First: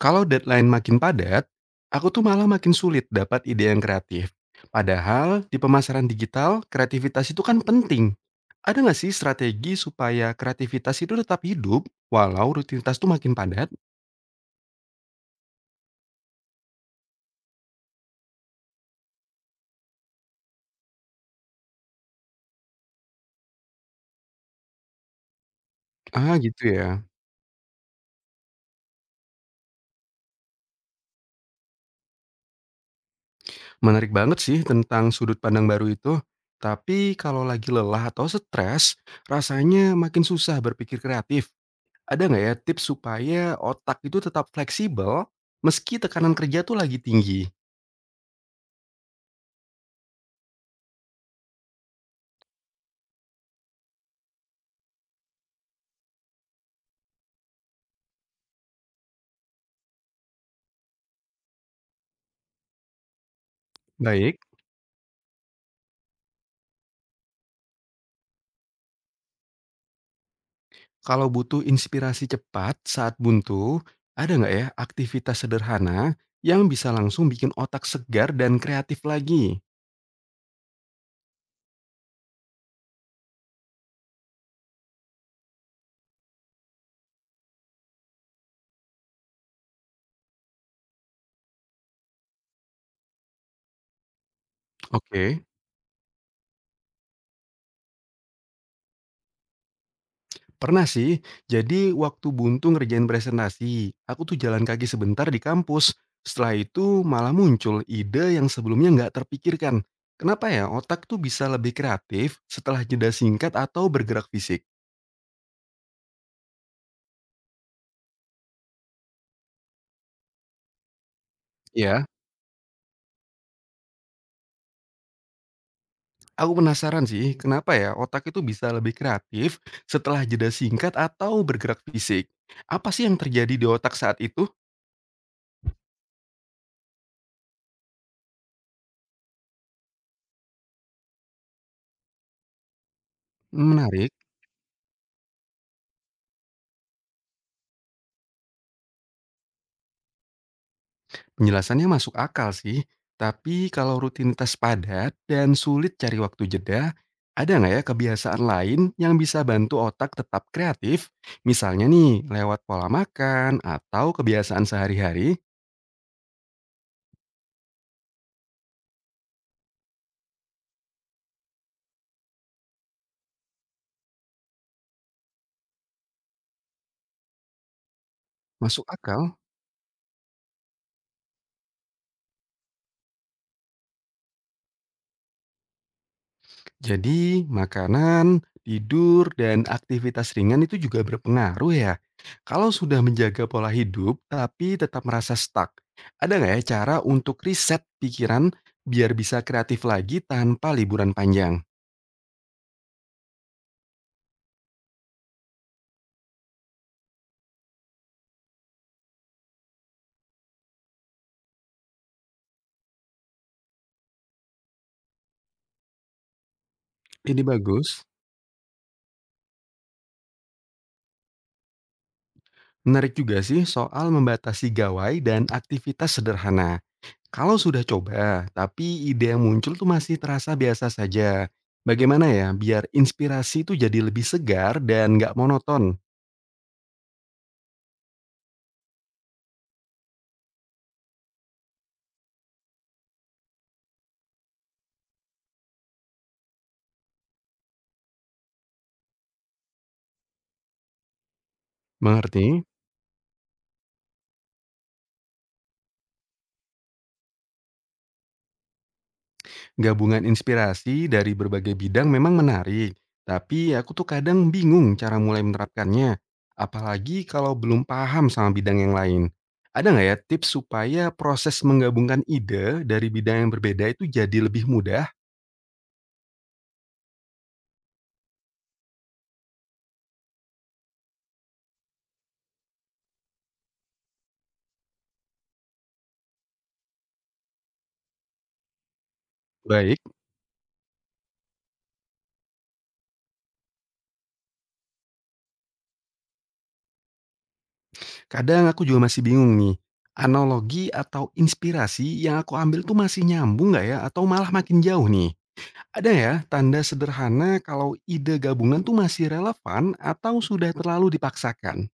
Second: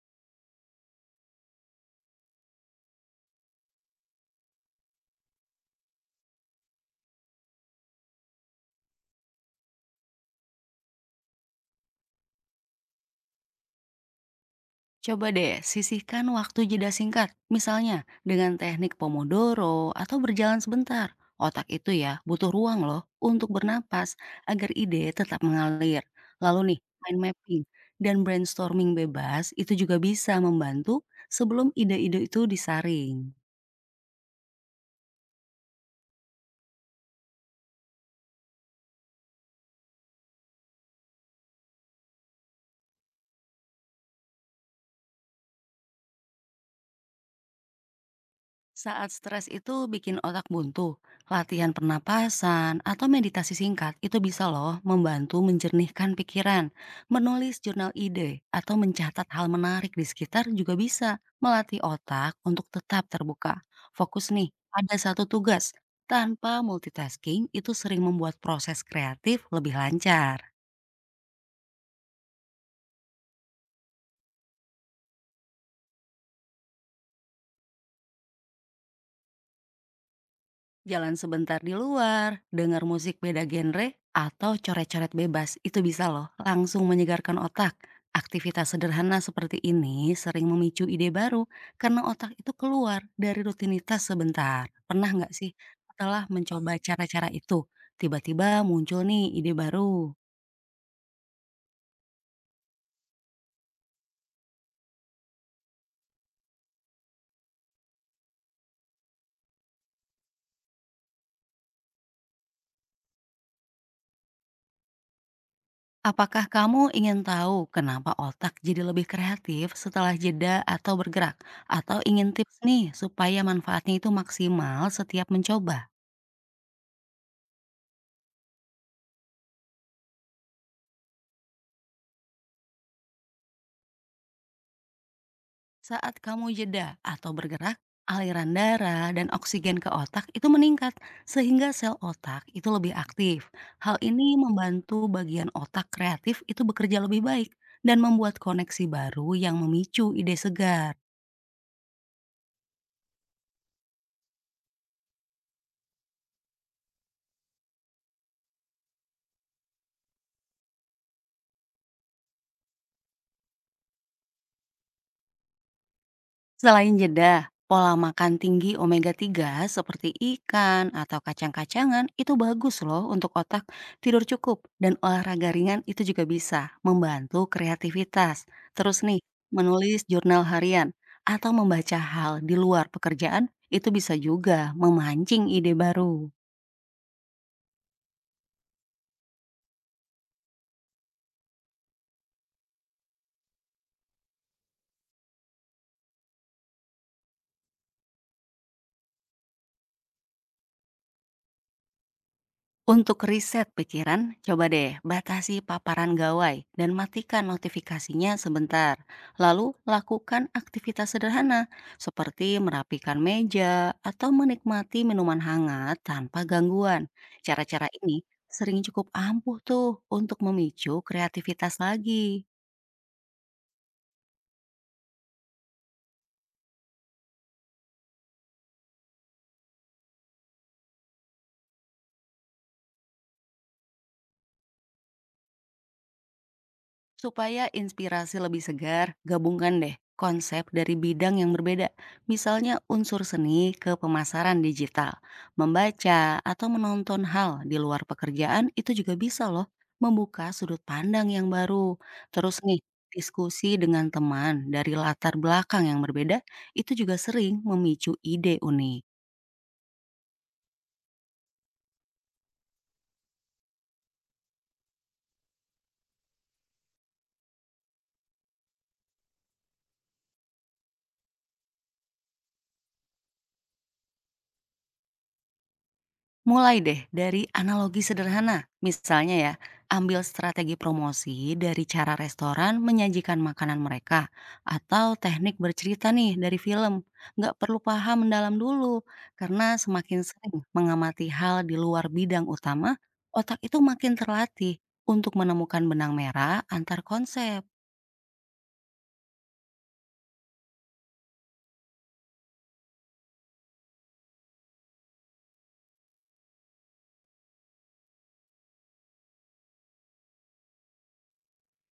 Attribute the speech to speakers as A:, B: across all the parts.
A: Kalau deadline makin padat, aku tuh malah makin sulit dapat ide yang kreatif. Padahal di pemasaran digital, kreativitas itu kan penting. Ada nggak sih strategi supaya kreativitas itu tetap hidup walau rutinitas tuh makin padat?
B: Coba deh sisihkan waktu jeda singkat, misalnya dengan teknik Pomodoro atau berjalan sebentar. Otak itu ya butuh ruang loh untuk bernapas agar ide tetap mengalir.
A: Ah
B: Lalu
A: gitu
B: nih,
A: ya.
B: mind mapping dan brainstorming bebas itu juga bisa membantu sebelum ide-ide itu disaring.
A: Menarik banget sih tentang sudut pandang baru itu. Tapi kalau lagi lelah atau stres, rasanya makin susah berpikir kreatif. Ada nggak ya tips supaya otak itu tetap fleksibel meski tekanan kerja tuh lagi tinggi?
B: Saat stres itu bikin otak buntu, latihan pernapasan, atau meditasi singkat itu bisa loh membantu menjernihkan pikiran. Menulis jurnal ide atau mencatat hal menarik di sekitar juga bisa melatih otak untuk tetap terbuka. Fokus
A: Baik.
B: nih pada satu tugas. Tanpa multitasking itu sering membuat proses kreatif lebih lancar.
A: Kalau butuh inspirasi cepat saat buntu, ada nggak ya aktivitas sederhana yang bisa langsung bikin otak segar dan kreatif lagi?
B: Jalan sebentar di luar, dengar musik beda genre, atau coret-coret bebas, itu bisa loh langsung menyegarkan otak. Aktivitas sederhana seperti ini sering memicu ide baru karena otak itu keluar dari rutinitas sebentar. Pernah nggak
A: Oke,
B: sih setelah mencoba cara-cara itu, tiba-tiba muncul nih ide baru?
A: pernah sih. Jadi waktu buntu ngerjain presentasi, aku tuh jalan kaki sebentar di kampus. Setelah itu malah muncul ide yang sebelumnya nggak terpikirkan. Kenapa ya otak tuh bisa lebih kreatif setelah jeda singkat atau bergerak fisik?
B: Apakah kamu ingin tahu kenapa otak jadi lebih kreatif setelah jeda atau bergerak? Atau
A: Ya.
B: ingin tips nih supaya manfaatnya itu maksimal setiap mencoba?
A: Aku penasaran sih, kenapa ya otak itu bisa lebih kreatif setelah jeda singkat atau bergerak fisik? Apa sih yang terjadi di otak saat itu?
B: Saat kamu jeda atau bergerak, aliran darah dan oksigen ke otak itu meningkat sehingga sel otak itu lebih aktif. Hal
A: Menarik,
B: ini membantu bagian otak kreatif itu bekerja lebih baik dan membuat koneksi baru yang memicu ide segar.
A: penjelasannya masuk akal sih. Tapi kalau rutinitas padat dan sulit cari waktu jeda, ada nggak ya kebiasaan lain yang bisa bantu otak tetap kreatif? Misalnya nih, lewat pola makan atau kebiasaan sehari-hari?
B: Selain jeda, pola makan tinggi omega 3 seperti ikan atau kacang-kacangan itu bagus loh untuk otak. Tidur cukup dan olahraga ringan itu juga bisa membantu kreativitas.
A: Masuk
B: Terus nih,
A: akal?
B: menulis jurnal harian atau membaca hal di luar pekerjaan itu bisa juga memancing ide baru.
A: Jadi, makanan, tidur, dan aktivitas ringan itu juga berpengaruh ya. Kalau sudah menjaga pola hidup tapi tetap merasa stuck, ada nggak ya cara untuk reset pikiran biar bisa kreatif lagi tanpa liburan panjang?
B: Untuk riset pikiran, coba deh batasi paparan gawai dan matikan notifikasinya sebentar. Lalu lakukan aktivitas sederhana seperti merapikan meja atau menikmati minuman hangat tanpa gangguan.
A: Ini
B: Cara-cara
A: bagus.
B: ini sering cukup ampuh tuh untuk memicu kreativitas lagi.
A: Menarik juga sih soal membatasi gawai dan aktivitas sederhana. Kalau sudah coba, tapi ide yang muncul tuh masih terasa biasa saja. Bagaimana ya biar inspirasi itu jadi lebih segar dan nggak monoton?
B: Supaya inspirasi lebih segar, gabungkan deh konsep dari bidang yang berbeda. Misalnya unsur seni ke pemasaran digital. Membaca atau menonton hal di luar pekerjaan itu juga bisa loh membuka sudut pandang yang baru.
A: Mengerti?
B: Terus nih, diskusi dengan teman dari latar belakang yang berbeda itu juga sering memicu ide unik.
A: Gabungan inspirasi dari berbagai bidang memang menarik, tapi aku tuh kadang bingung cara mulai menerapkannya, apalagi kalau belum paham sama bidang yang lain. Ada nggak ya tips supaya proses menggabungkan ide dari bidang yang berbeda itu jadi lebih mudah?
B: Mulai deh dari analogi sederhana. Misalnya ya, ambil strategi promosi dari cara restoran menyajikan makanan mereka atau teknik bercerita nih dari film. Nggak perlu paham mendalam dulu karena
A: Baik,
B: semakin sering mengamati hal di luar bidang utama, otak itu makin terlatih untuk menemukan benang merah antar konsep.
A: kadang aku juga masih bingung nih. Analogi atau inspirasi yang aku ambil tuh masih nyambung nggak ya atau malah makin jauh nih? Ada ya tanda sederhana kalau ide gabungan tuh masih relevan atau sudah terlalu dipaksakan?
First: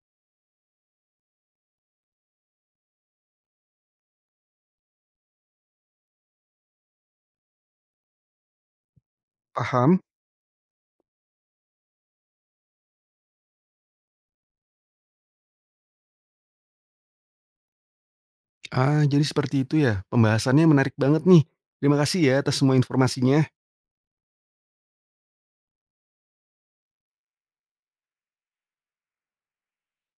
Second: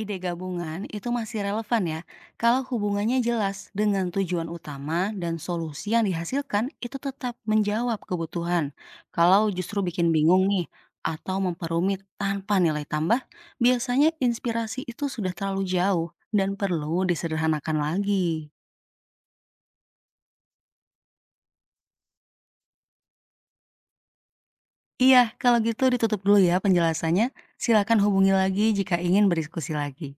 B: Ide gabungan itu masih relevan ya, kalau hubungannya jelas dengan tujuan utama dan solusi yang dihasilkan itu tetap menjawab kebutuhan. Kalau justru
A: Paham.
B: bikin bingung nih, atau memperumit tanpa nilai tambah, biasanya inspirasi itu sudah terlalu jauh dan perlu disederhanakan lagi.
A: Ah, jadi seperti itu ya, pembahasannya menarik banget nih. Terima kasih ya atas semua informasinya.
B: Iya, kalau gitu ditutup dulu ya penjelasannya. Silakan hubungi lagi jika ingin berdiskusi lagi.